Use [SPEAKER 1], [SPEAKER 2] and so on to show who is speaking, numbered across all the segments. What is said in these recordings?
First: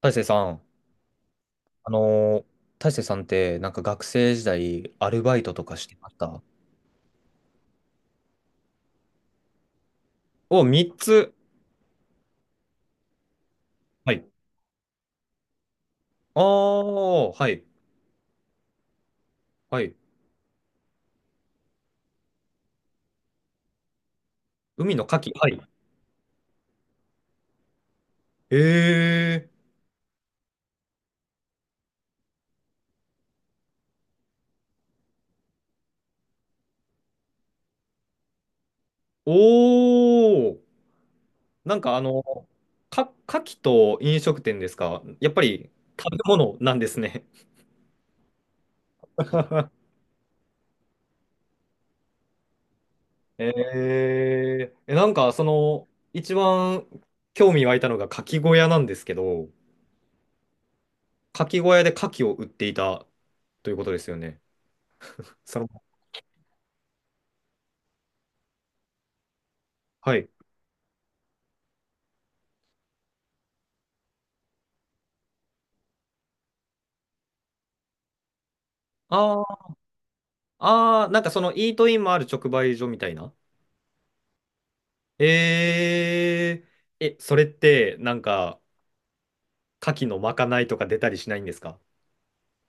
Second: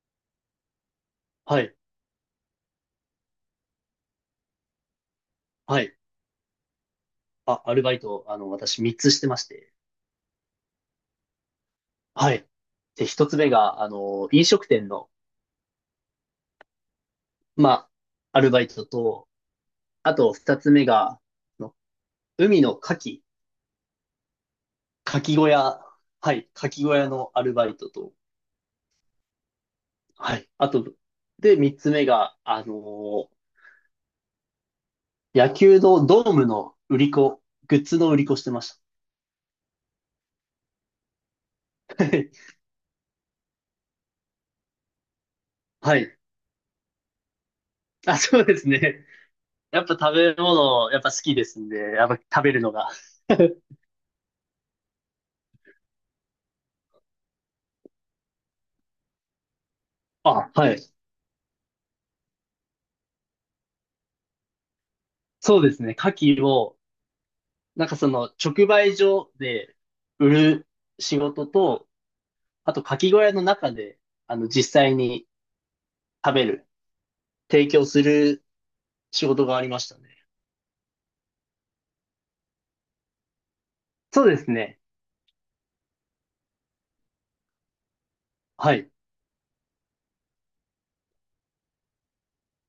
[SPEAKER 1] 大成さん、
[SPEAKER 2] はい。
[SPEAKER 1] あのー大成さんってなんか学生時代アルバイトとか
[SPEAKER 2] は
[SPEAKER 1] して
[SPEAKER 2] い。
[SPEAKER 1] ました？
[SPEAKER 2] あ、アルバイト、私3つしてまして。
[SPEAKER 1] お、3つ。
[SPEAKER 2] はい。で、1つ目が、
[SPEAKER 1] はい。
[SPEAKER 2] 飲食店の、
[SPEAKER 1] ああ、はい。
[SPEAKER 2] まアルバイトと、
[SPEAKER 1] はい。
[SPEAKER 2] あと2つ目が、の海の牡蠣、
[SPEAKER 1] 海の牡
[SPEAKER 2] 牡
[SPEAKER 1] 蠣。
[SPEAKER 2] 蠣小
[SPEAKER 1] はい。
[SPEAKER 2] 屋、はい、牡蠣小屋のアルバイトと、
[SPEAKER 1] ええ。
[SPEAKER 2] はい。あと、で、3つ目が、野球のドームの売り子、グッズの売り子してました。
[SPEAKER 1] おおー。なんか牡蠣と飲食店ですか？やっぱり
[SPEAKER 2] は
[SPEAKER 1] 食
[SPEAKER 2] い。
[SPEAKER 1] べ物なんですね。
[SPEAKER 2] あ、そうですね。やっ ぱ食べ物、やっぱ好きですんで、やっぱ食べるのが。
[SPEAKER 1] えええ、なんか一番興味湧いたのが牡蠣小屋なんですけど、
[SPEAKER 2] あ、はい。
[SPEAKER 1] 牡蠣小屋で牡蠣を売っていたということですよね。そ
[SPEAKER 2] そう
[SPEAKER 1] の
[SPEAKER 2] ですね。牡蠣を、なんかその直売所で
[SPEAKER 1] はい。
[SPEAKER 2] 売る仕事と、あと牡蠣小屋の中で、実際に食べる、提供する仕
[SPEAKER 1] あ
[SPEAKER 2] 事があり
[SPEAKER 1] ー
[SPEAKER 2] ましたね。
[SPEAKER 1] なんかそのイートインもある直売所みたいな。
[SPEAKER 2] そうですね。
[SPEAKER 1] えそれってなんか
[SPEAKER 2] はい。
[SPEAKER 1] 牡蠣のまかないとか出たりしないんですか？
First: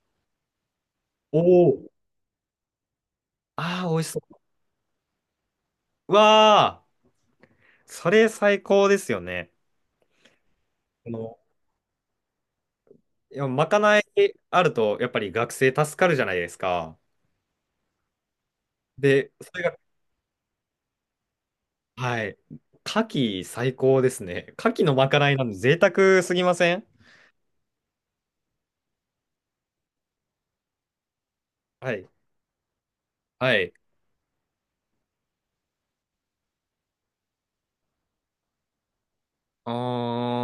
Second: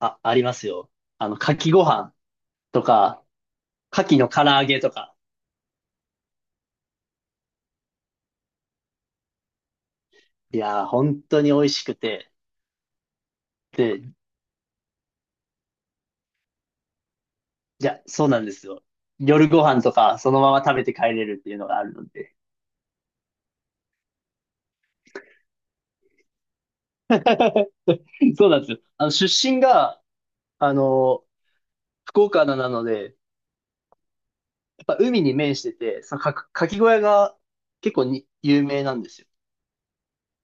[SPEAKER 2] あ、ありますよ。
[SPEAKER 1] お
[SPEAKER 2] 牡蠣
[SPEAKER 1] お
[SPEAKER 2] ご
[SPEAKER 1] ー。
[SPEAKER 2] 飯とか、
[SPEAKER 1] ああ、美
[SPEAKER 2] 牡
[SPEAKER 1] 味し
[SPEAKER 2] 蠣
[SPEAKER 1] そ
[SPEAKER 2] の
[SPEAKER 1] う。
[SPEAKER 2] 唐揚げとか。
[SPEAKER 1] うわあ、それ最高ですよね。
[SPEAKER 2] いやー、
[SPEAKER 1] あ
[SPEAKER 2] 本
[SPEAKER 1] の、
[SPEAKER 2] 当に美味しくて。
[SPEAKER 1] いや、まかない
[SPEAKER 2] で、
[SPEAKER 1] あるとやっぱり学生助かるじゃないですか。
[SPEAKER 2] じゃ、そうなんですよ。
[SPEAKER 1] で、
[SPEAKER 2] 夜
[SPEAKER 1] そ
[SPEAKER 2] ご
[SPEAKER 1] れが、
[SPEAKER 2] 飯とか、そのまま食べて帰れるっていうのがあるの
[SPEAKER 1] は
[SPEAKER 2] で。
[SPEAKER 1] い。牡蠣最高ですね。牡蠣のまかないなんで贅沢すぎません？
[SPEAKER 2] そうなんですよ。あの、出身が、あの、
[SPEAKER 1] はい。
[SPEAKER 2] 福岡なので、
[SPEAKER 1] はい。
[SPEAKER 2] やっぱ海に面してて、かき小屋が結構に有名なんですよ。
[SPEAKER 1] あ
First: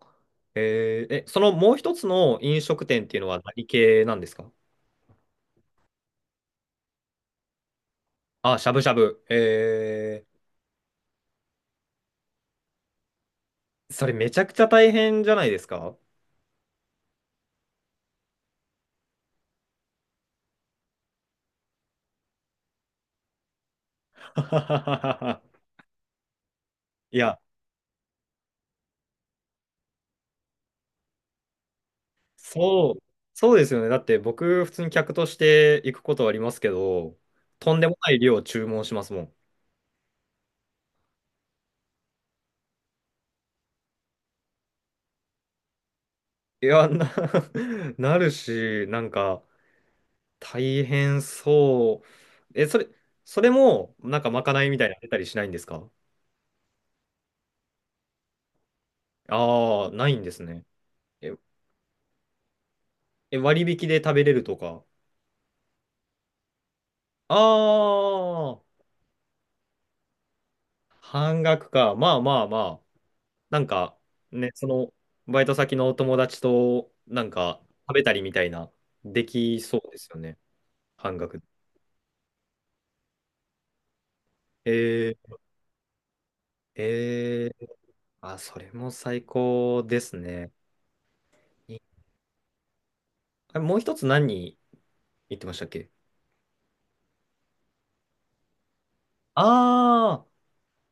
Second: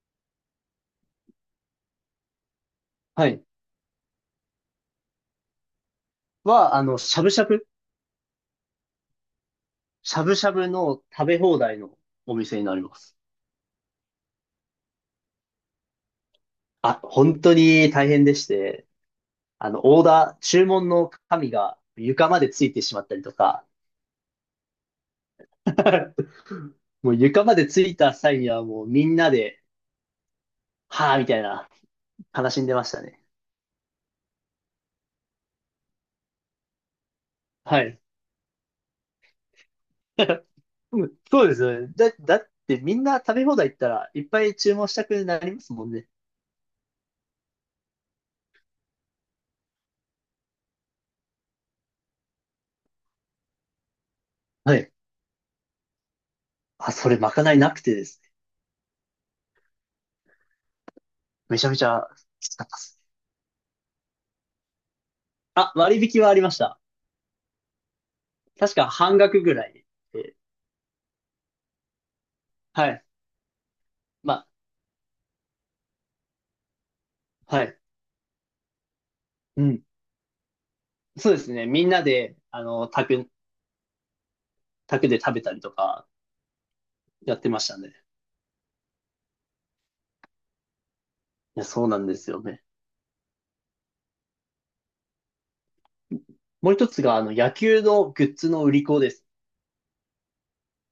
[SPEAKER 1] あ、そのもう一つの飲食店っていう
[SPEAKER 2] は
[SPEAKER 1] のは
[SPEAKER 2] い。
[SPEAKER 1] 何系なんですか？
[SPEAKER 2] は、あの、しゃぶしゃぶ、
[SPEAKER 1] あ、しゃぶしゃぶ。
[SPEAKER 2] しゃぶしゃぶの食べ放題のお店になります。
[SPEAKER 1] それめちゃくちゃ大変じゃないですか？
[SPEAKER 2] あ、本当に大変でして、あの、オーダー、注文の紙が床までついてしまったりとか、もう
[SPEAKER 1] いや、
[SPEAKER 2] 床までついた際にはもうみんなで、はぁ、みたいな、悲しんでまし
[SPEAKER 1] そ
[SPEAKER 2] た
[SPEAKER 1] う、
[SPEAKER 2] ね。
[SPEAKER 1] そうですよね。だって僕、普通に客として行くことはありますけど、とん
[SPEAKER 2] は
[SPEAKER 1] でも
[SPEAKER 2] い。
[SPEAKER 1] ない量を注文しますもん。
[SPEAKER 2] うんそうですよね。だってみんな食べ放題行ったらいっぱい注文したくなりますもんね。
[SPEAKER 1] いや、なるし、なんか、大変そう。え、それ、それも、なんかまかない
[SPEAKER 2] は
[SPEAKER 1] みたい
[SPEAKER 2] い。
[SPEAKER 1] になの出たりしないんですか？
[SPEAKER 2] あ、それまかないなくてですね。
[SPEAKER 1] ああ、ないんですね。え、
[SPEAKER 2] めちゃめちゃきつかったです。
[SPEAKER 1] え、割引で食べれるとか。
[SPEAKER 2] あ、割引はありました。
[SPEAKER 1] あ
[SPEAKER 2] 確
[SPEAKER 1] あ、
[SPEAKER 2] か半額ぐらいで。
[SPEAKER 1] 半額か。まあまあまあ。
[SPEAKER 2] はい。
[SPEAKER 1] なんか、
[SPEAKER 2] ま
[SPEAKER 1] ね、その、バイト先のお友達と、なん
[SPEAKER 2] あ、
[SPEAKER 1] か、
[SPEAKER 2] はい。
[SPEAKER 1] 食べたりみたいな、でき
[SPEAKER 2] う
[SPEAKER 1] そ
[SPEAKER 2] ん。
[SPEAKER 1] うですよね。半
[SPEAKER 2] そうで
[SPEAKER 1] 額。
[SPEAKER 2] すね。みんなで、宅で
[SPEAKER 1] え
[SPEAKER 2] 食べたりとか
[SPEAKER 1] ー、
[SPEAKER 2] やって
[SPEAKER 1] え
[SPEAKER 2] まし
[SPEAKER 1] ー、
[SPEAKER 2] たね。い
[SPEAKER 1] あ、それも最高ですね。
[SPEAKER 2] や、
[SPEAKER 1] い
[SPEAKER 2] そうなんですよね。
[SPEAKER 1] あもう一つ何言ってましたっけ？
[SPEAKER 2] もう一つが、野球のグッズの売り子です。
[SPEAKER 1] ああー、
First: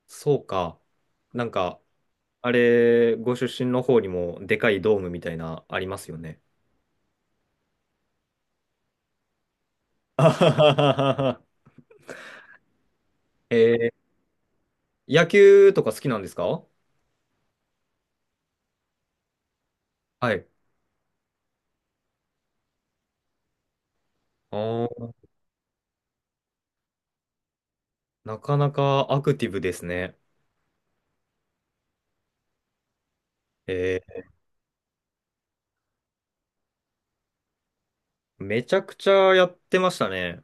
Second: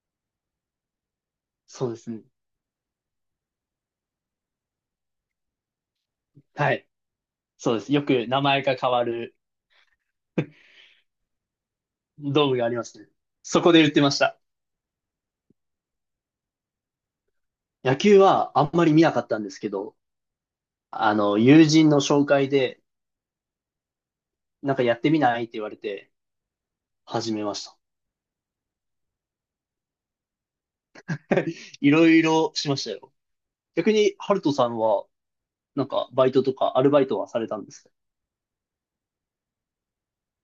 [SPEAKER 1] そうか。なんか、
[SPEAKER 2] そうですね。
[SPEAKER 1] あれ、ご出身の方にも、でかいドームみたいな、ありますよね。
[SPEAKER 2] はい。そうです。よく名前が変わる
[SPEAKER 1] あはははは。
[SPEAKER 2] ドームがありますね。そこで売って
[SPEAKER 1] え
[SPEAKER 2] ました。
[SPEAKER 1] 野球とか好きなんですか？
[SPEAKER 2] 野球はあんまり見なかったんですけど、
[SPEAKER 1] はい。
[SPEAKER 2] 友人の紹介で、
[SPEAKER 1] あ
[SPEAKER 2] なんかやって
[SPEAKER 1] ー
[SPEAKER 2] みないって言われて、始めました。
[SPEAKER 1] なかなかアクティブですね。
[SPEAKER 2] いろいろしましたよ。逆に、
[SPEAKER 1] え
[SPEAKER 2] ハルトさんは、なんか、バイトとか、アルバイトはされたんですか？
[SPEAKER 1] めちゃくちゃやってましたね。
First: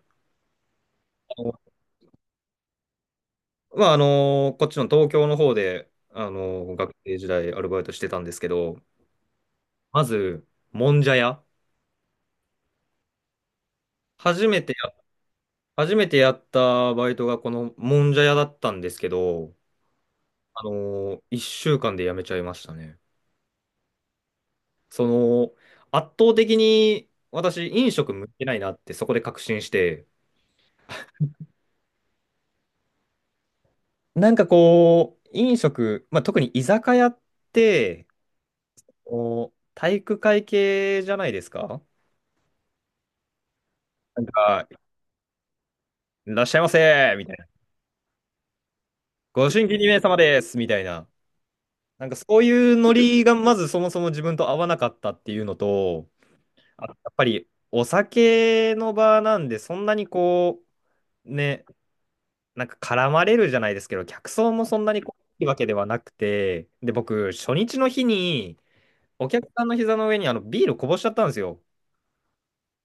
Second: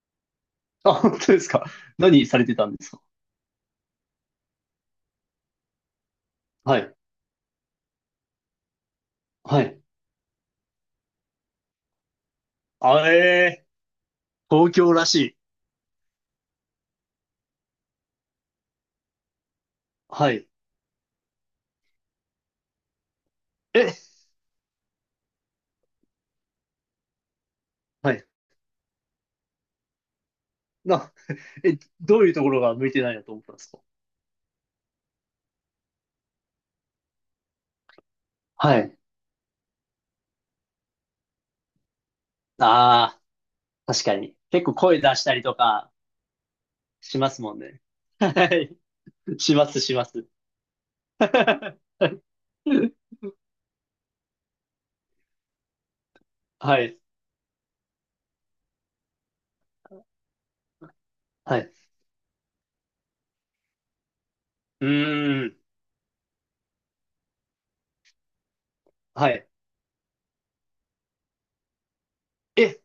[SPEAKER 2] あ、本当で
[SPEAKER 1] あ
[SPEAKER 2] す
[SPEAKER 1] の
[SPEAKER 2] か？何されてたんですか？
[SPEAKER 1] まあ、こっちの東京の方で、
[SPEAKER 2] は
[SPEAKER 1] 学
[SPEAKER 2] い。
[SPEAKER 1] 生時代アルバイトしてたんですけど、
[SPEAKER 2] はい。
[SPEAKER 1] まず、もんじゃ屋。
[SPEAKER 2] あえ
[SPEAKER 1] 初
[SPEAKER 2] ー、
[SPEAKER 1] めて
[SPEAKER 2] 東
[SPEAKER 1] や、
[SPEAKER 2] 京らしい。
[SPEAKER 1] 初めてやったバイトがこのもんじゃ屋だったんですけど、
[SPEAKER 2] はい。
[SPEAKER 1] あの一1週間で辞めちゃいましたね。
[SPEAKER 2] え、
[SPEAKER 1] その、圧倒的に私、飲食
[SPEAKER 2] はい。
[SPEAKER 1] 向いてないなってそこで確信して、
[SPEAKER 2] な、え、どういうところが向いてないなと思ったんですか？
[SPEAKER 1] なんかこう、飲食、まあ、特に居酒屋って、
[SPEAKER 2] はい。
[SPEAKER 1] こう体育会系じゃないですか？
[SPEAKER 2] ああ、確か
[SPEAKER 1] なん
[SPEAKER 2] に。結
[SPEAKER 1] か、
[SPEAKER 2] 構声出したりとか
[SPEAKER 1] いらっしゃいませ
[SPEAKER 2] し
[SPEAKER 1] み
[SPEAKER 2] ま
[SPEAKER 1] たい
[SPEAKER 2] す
[SPEAKER 1] な。
[SPEAKER 2] もんね。はい。
[SPEAKER 1] ご
[SPEAKER 2] し
[SPEAKER 1] 新
[SPEAKER 2] ま
[SPEAKER 1] 規
[SPEAKER 2] す、
[SPEAKER 1] に
[SPEAKER 2] し
[SPEAKER 1] 名
[SPEAKER 2] ま
[SPEAKER 1] 様
[SPEAKER 2] す。
[SPEAKER 1] ですみたいな。
[SPEAKER 2] は
[SPEAKER 1] なんか
[SPEAKER 2] い。
[SPEAKER 1] そういうノリがまずそもそも自分と合わなかったっていうのと、
[SPEAKER 2] は
[SPEAKER 1] あと
[SPEAKER 2] い。
[SPEAKER 1] やっぱりお酒の場なんで、そんなにこう、ね、なんか絡まれるじゃないですけど、客層もそん
[SPEAKER 2] う
[SPEAKER 1] なにこういい
[SPEAKER 2] ー
[SPEAKER 1] わ
[SPEAKER 2] ん。
[SPEAKER 1] けではなくて、で、僕、初日の日に、お
[SPEAKER 2] は
[SPEAKER 1] 客
[SPEAKER 2] い。
[SPEAKER 1] さんの膝の上にビールこぼしちゃったんですよ。
[SPEAKER 2] え、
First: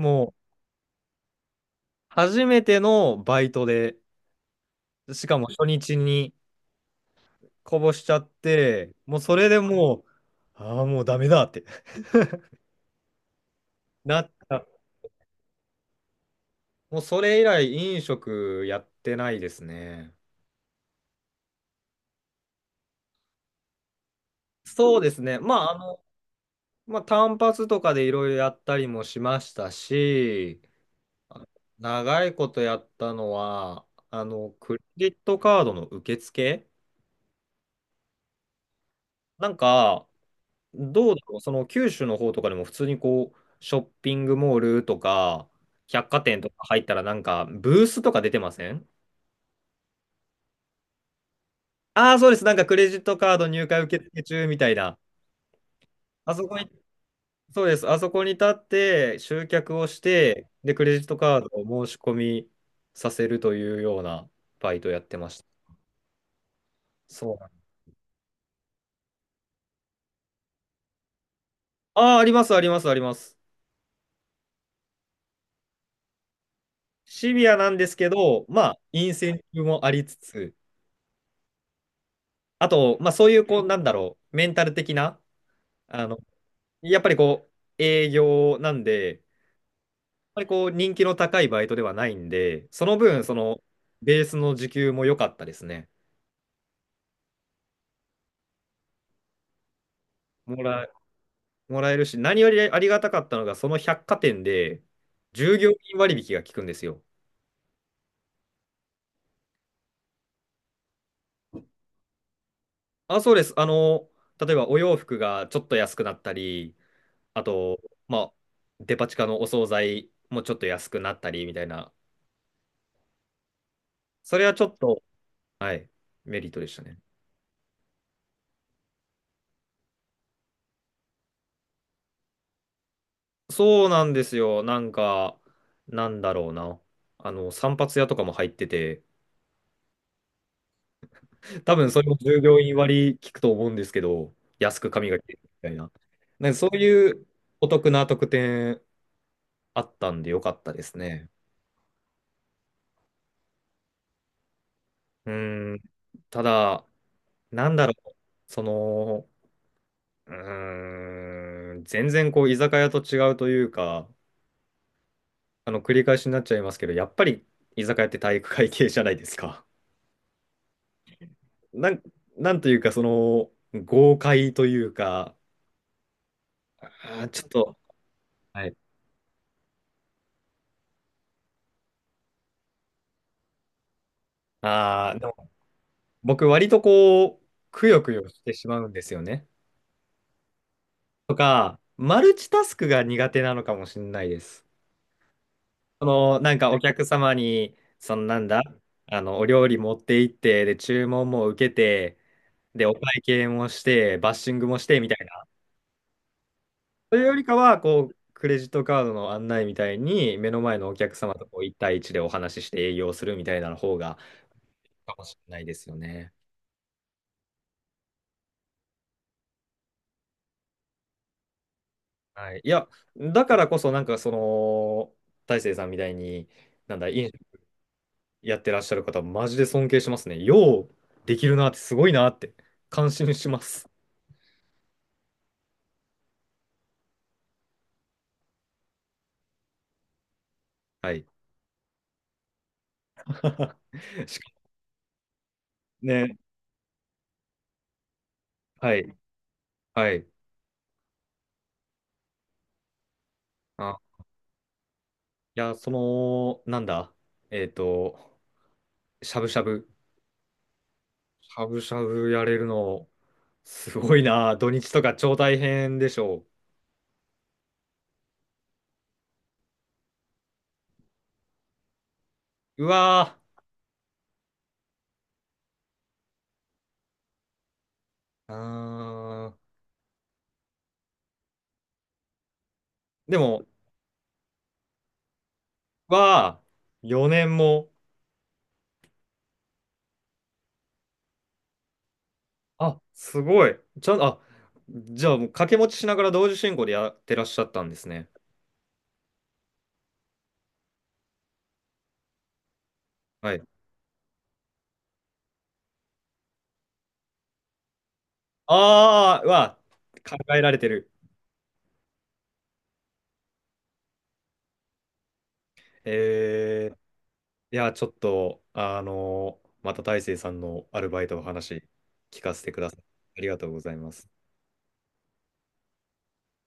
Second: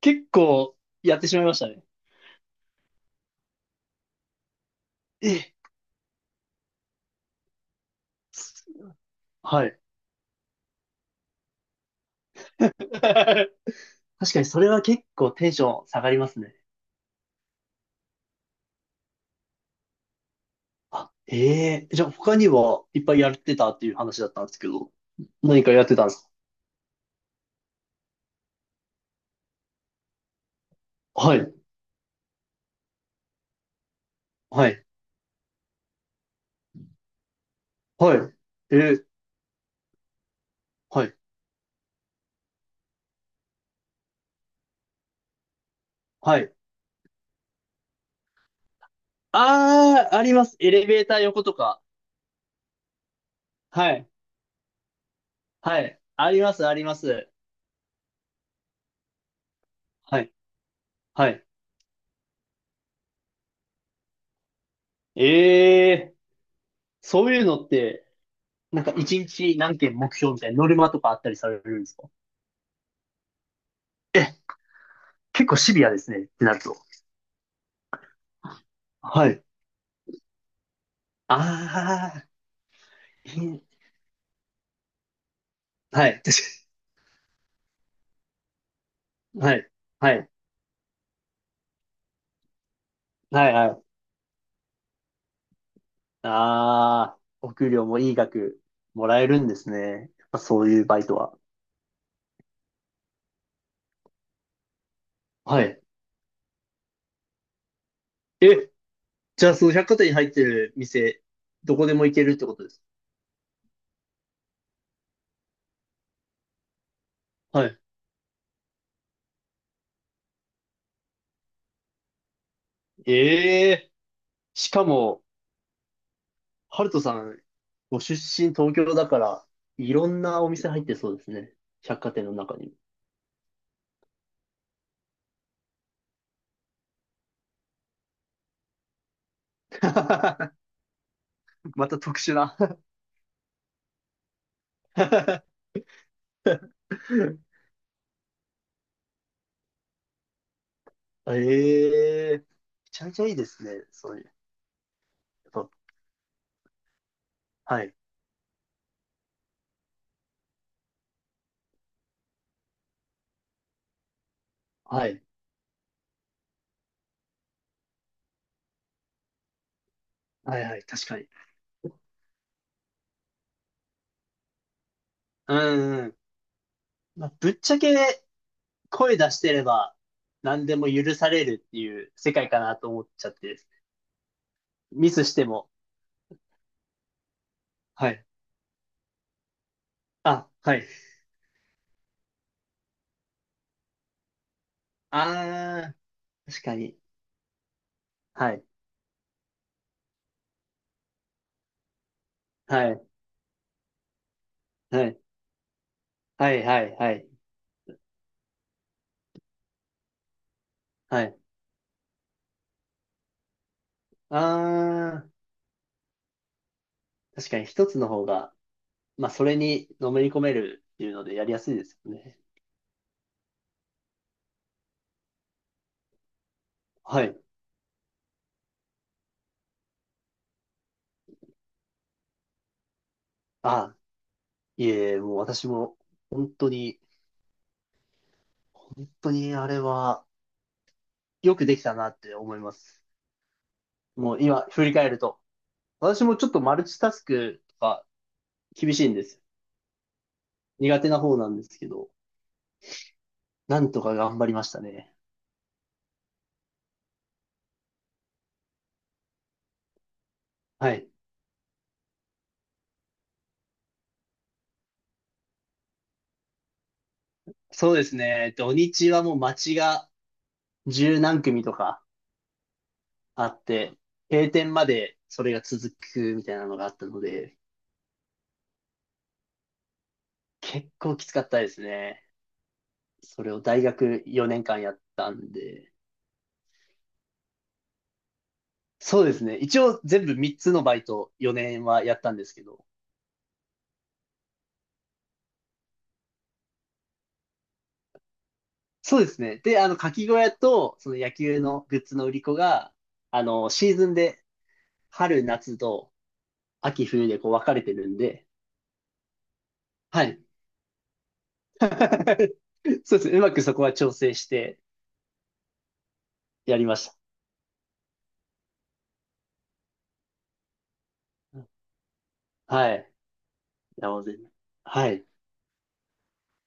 [SPEAKER 2] 結
[SPEAKER 1] う、
[SPEAKER 2] 構やってしまいましたね。
[SPEAKER 1] 初めてのバイトで、し
[SPEAKER 2] え、
[SPEAKER 1] かも初日にこぼしちゃっ
[SPEAKER 2] す、
[SPEAKER 1] て、もうそれで
[SPEAKER 2] はい。
[SPEAKER 1] もう、ああ、もうダメだって
[SPEAKER 2] 確か
[SPEAKER 1] なっ
[SPEAKER 2] にそ
[SPEAKER 1] た。
[SPEAKER 2] れは結構テンション下がりますね。
[SPEAKER 1] もうそれ以来、飲食やってないですね。
[SPEAKER 2] あ、ええ、じゃあ他にはいっぱいやってたっていう話だったんですけど、
[SPEAKER 1] そうですね。ま
[SPEAKER 2] 何か
[SPEAKER 1] あ、
[SPEAKER 2] やってたんです
[SPEAKER 1] まあ、単発とかでいろいろやったりもしましたし、
[SPEAKER 2] か？はい、
[SPEAKER 1] 長いことやったのは、
[SPEAKER 2] は
[SPEAKER 1] クレ
[SPEAKER 2] い、
[SPEAKER 1] ジットカードの受付。
[SPEAKER 2] はい。えー、
[SPEAKER 1] なんか、
[SPEAKER 2] は
[SPEAKER 1] どう
[SPEAKER 2] い、
[SPEAKER 1] だろう、その九州の方とかでも普通にこう、ショッピングモールとか、百貨
[SPEAKER 2] は
[SPEAKER 1] 店と
[SPEAKER 2] い。
[SPEAKER 1] か入ったらなんか、ブースとか出てません？
[SPEAKER 2] ああ、あります。エレベーター横とか。
[SPEAKER 1] ああー、そうです。なんかクレジットカード入会
[SPEAKER 2] は
[SPEAKER 1] 受
[SPEAKER 2] い、
[SPEAKER 1] 付中みたいな。
[SPEAKER 2] はい。あ
[SPEAKER 1] あ
[SPEAKER 2] り
[SPEAKER 1] そ
[SPEAKER 2] ま
[SPEAKER 1] こ
[SPEAKER 2] す、
[SPEAKER 1] に、
[SPEAKER 2] あります。
[SPEAKER 1] そうです。あそこに立って集客をし
[SPEAKER 2] はい、
[SPEAKER 1] て、で、クレジット
[SPEAKER 2] は
[SPEAKER 1] カー
[SPEAKER 2] い。
[SPEAKER 1] ドを申し込みさせるというようなバイトやってました。
[SPEAKER 2] ええ、そう
[SPEAKER 1] そう
[SPEAKER 2] いう
[SPEAKER 1] なん。
[SPEAKER 2] のって、なんか一日何件目標みたいなノルマとかあったりされるんですか？
[SPEAKER 1] ああ、あります、あります、あります。
[SPEAKER 2] 結構シビアですね、ってなると。
[SPEAKER 1] シビアなんですけど、まあ、イン
[SPEAKER 2] は
[SPEAKER 1] セン
[SPEAKER 2] い。
[SPEAKER 1] ティブもありつつ、
[SPEAKER 2] ああ、
[SPEAKER 1] あと、まあ、そうい
[SPEAKER 2] い
[SPEAKER 1] う、こ
[SPEAKER 2] い、
[SPEAKER 1] う、なんだろう、メンタル的な、あ
[SPEAKER 2] は
[SPEAKER 1] の、
[SPEAKER 2] い。確か
[SPEAKER 1] やっぱりこう、営業なんで、やっ
[SPEAKER 2] に、はい。はい。
[SPEAKER 1] ぱりこう、人気の高いバイトではないんで、その分、
[SPEAKER 2] はい。はい。
[SPEAKER 1] ベースの時給も良かったですね。
[SPEAKER 2] ああ、お給料もいい額もらえるんですね。やっぱそ
[SPEAKER 1] も
[SPEAKER 2] ういう
[SPEAKER 1] ら、
[SPEAKER 2] バイトは。
[SPEAKER 1] もらえるし、何よりありがたかったのが、その百貨店で、従
[SPEAKER 2] は
[SPEAKER 1] 業員
[SPEAKER 2] い。
[SPEAKER 1] 割引が効くんですよ。
[SPEAKER 2] え、じゃあその百貨店に入ってる店、どこでも行けるってことです。
[SPEAKER 1] あ、そうです。例えばお洋服がちょっと安くなったり、あ
[SPEAKER 2] は
[SPEAKER 1] と、
[SPEAKER 2] い。
[SPEAKER 1] まあ、デパ地下のお惣菜もちょっと安くなったりみたいな。
[SPEAKER 2] ええ、
[SPEAKER 1] それはちょ
[SPEAKER 2] し
[SPEAKER 1] っ
[SPEAKER 2] か
[SPEAKER 1] と、
[SPEAKER 2] も、
[SPEAKER 1] はい、メリットでした
[SPEAKER 2] ハル
[SPEAKER 1] ね。
[SPEAKER 2] トさん、ご出身東京だから、いろんなお店入ってそうですね。百貨店の中に。
[SPEAKER 1] そうなんですよ。なんか、なんだろうな。散髪屋とかも入ってて、多
[SPEAKER 2] ま
[SPEAKER 1] 分
[SPEAKER 2] た
[SPEAKER 1] それも
[SPEAKER 2] 特殊
[SPEAKER 1] 従
[SPEAKER 2] な
[SPEAKER 1] 業員割聞くと思うんですけど、安く髪が切れるみたいな。なんかそう いうお得な特典あったんでよかったですね。
[SPEAKER 2] ええ、めちゃめちゃいいですね。そういう。や
[SPEAKER 1] う
[SPEAKER 2] っぱ、
[SPEAKER 1] ーん。ただ、なん
[SPEAKER 2] は
[SPEAKER 1] だろ
[SPEAKER 2] い。
[SPEAKER 1] う。その、全然こう居酒屋と違うというか、
[SPEAKER 2] はい。
[SPEAKER 1] 繰り返しになっちゃいますけど、やっぱり居酒屋って体育会系じゃないですか。
[SPEAKER 2] はいはい。確かに。
[SPEAKER 1] なん、なんというか、その豪快というか、
[SPEAKER 2] うんうん。まあ、
[SPEAKER 1] ちょっ
[SPEAKER 2] ぶっち
[SPEAKER 1] と、
[SPEAKER 2] ゃけ
[SPEAKER 1] はい。
[SPEAKER 2] 声出してれば何でも許されるっていう世界かなと思っちゃってです。ミス
[SPEAKER 1] で
[SPEAKER 2] して
[SPEAKER 1] も
[SPEAKER 2] も。
[SPEAKER 1] 僕、割とこう、くよ
[SPEAKER 2] は
[SPEAKER 1] く
[SPEAKER 2] い。
[SPEAKER 1] よしてしまうんですよね。
[SPEAKER 2] あ、はい。
[SPEAKER 1] とか、マルチタスクが苦手なのかもしれないです。
[SPEAKER 2] あ
[SPEAKER 1] その、
[SPEAKER 2] ー、
[SPEAKER 1] なん
[SPEAKER 2] 確
[SPEAKER 1] か
[SPEAKER 2] か
[SPEAKER 1] お
[SPEAKER 2] に。
[SPEAKER 1] 客様に、そのなん
[SPEAKER 2] は
[SPEAKER 1] だ、
[SPEAKER 2] い。
[SPEAKER 1] お料理持って行って、で、注文も受けて、で、
[SPEAKER 2] は
[SPEAKER 1] お
[SPEAKER 2] い。
[SPEAKER 1] 会計もして、バッシングもして
[SPEAKER 2] は
[SPEAKER 1] みた
[SPEAKER 2] い。
[SPEAKER 1] いな。
[SPEAKER 2] はい。はい。は
[SPEAKER 1] という
[SPEAKER 2] い。
[SPEAKER 1] よりかは、こう、クレジットカードの案内みたいに、目の前のお客
[SPEAKER 2] は
[SPEAKER 1] 様
[SPEAKER 2] い。
[SPEAKER 1] とこう1対一でお話しして営業するみたいな方が、
[SPEAKER 2] あ
[SPEAKER 1] かも
[SPEAKER 2] ー、
[SPEAKER 1] しれないですよね。
[SPEAKER 2] 確かに一つの方が、まあ、それにのめり込めるっていうのでやりやすいですよね。
[SPEAKER 1] はい。いや、だからこそ、なんかその、大成さんみたいに、なんだ、
[SPEAKER 2] は
[SPEAKER 1] 飲
[SPEAKER 2] い。
[SPEAKER 1] 食やってらっしゃる方、マジで尊敬しますね。できるなって、すごいなって、感心します。
[SPEAKER 2] あ、いえ、もう私も本当に、本当にあれは
[SPEAKER 1] はい。
[SPEAKER 2] よくできたなって思います。も
[SPEAKER 1] し
[SPEAKER 2] う
[SPEAKER 1] か
[SPEAKER 2] 今振り返ると。
[SPEAKER 1] も
[SPEAKER 2] 私も
[SPEAKER 1] ね、
[SPEAKER 2] ちょっとマルチタスクとか厳
[SPEAKER 1] は
[SPEAKER 2] しいん
[SPEAKER 1] い、
[SPEAKER 2] ですよ。
[SPEAKER 1] はい。
[SPEAKER 2] 苦手な方なんですけど、なん
[SPEAKER 1] あ、
[SPEAKER 2] とか頑張りましたね。
[SPEAKER 1] いや、その、なんだ、えっと、しゃぶしゃぶ。
[SPEAKER 2] はい。
[SPEAKER 1] しゃぶしゃぶやれるの、すごいな。土日とか超大変でしょ
[SPEAKER 2] そうですね。土日はもう街が十何組とか
[SPEAKER 1] う。うわ
[SPEAKER 2] あって、閉店までそれが続くみたいなのがあったので、
[SPEAKER 1] ー。
[SPEAKER 2] 結構きつかったですね。
[SPEAKER 1] で
[SPEAKER 2] それを
[SPEAKER 1] も、
[SPEAKER 2] 大学4年間やったんで、
[SPEAKER 1] わー、4年も。
[SPEAKER 2] そうですね。一応全部3つのバイト4年はやったんですけど。
[SPEAKER 1] あ、すごい。ちゃん、あ、じゃあもう掛け持ちしながら同時進行でやってらっしゃったんですね。
[SPEAKER 2] そうですね。で、かき小屋と、その野球のグッズの売り子が、
[SPEAKER 1] はい。
[SPEAKER 2] シーズンで春、夏と秋、冬でこう分かれてるんで、
[SPEAKER 1] あー、わ
[SPEAKER 2] は
[SPEAKER 1] ー、考
[SPEAKER 2] い。
[SPEAKER 1] えられてる。
[SPEAKER 2] そうですね。うまくそこは調整してやり
[SPEAKER 1] えー、
[SPEAKER 2] まし
[SPEAKER 1] いや、ちょっと、また大成さんのアルバイトの話聞かせて
[SPEAKER 2] た。
[SPEAKER 1] くだ
[SPEAKER 2] は
[SPEAKER 1] さい。
[SPEAKER 2] い。
[SPEAKER 1] ありがとうござい
[SPEAKER 2] いや、
[SPEAKER 1] ま
[SPEAKER 2] もう
[SPEAKER 1] す。
[SPEAKER 2] 全然。はい。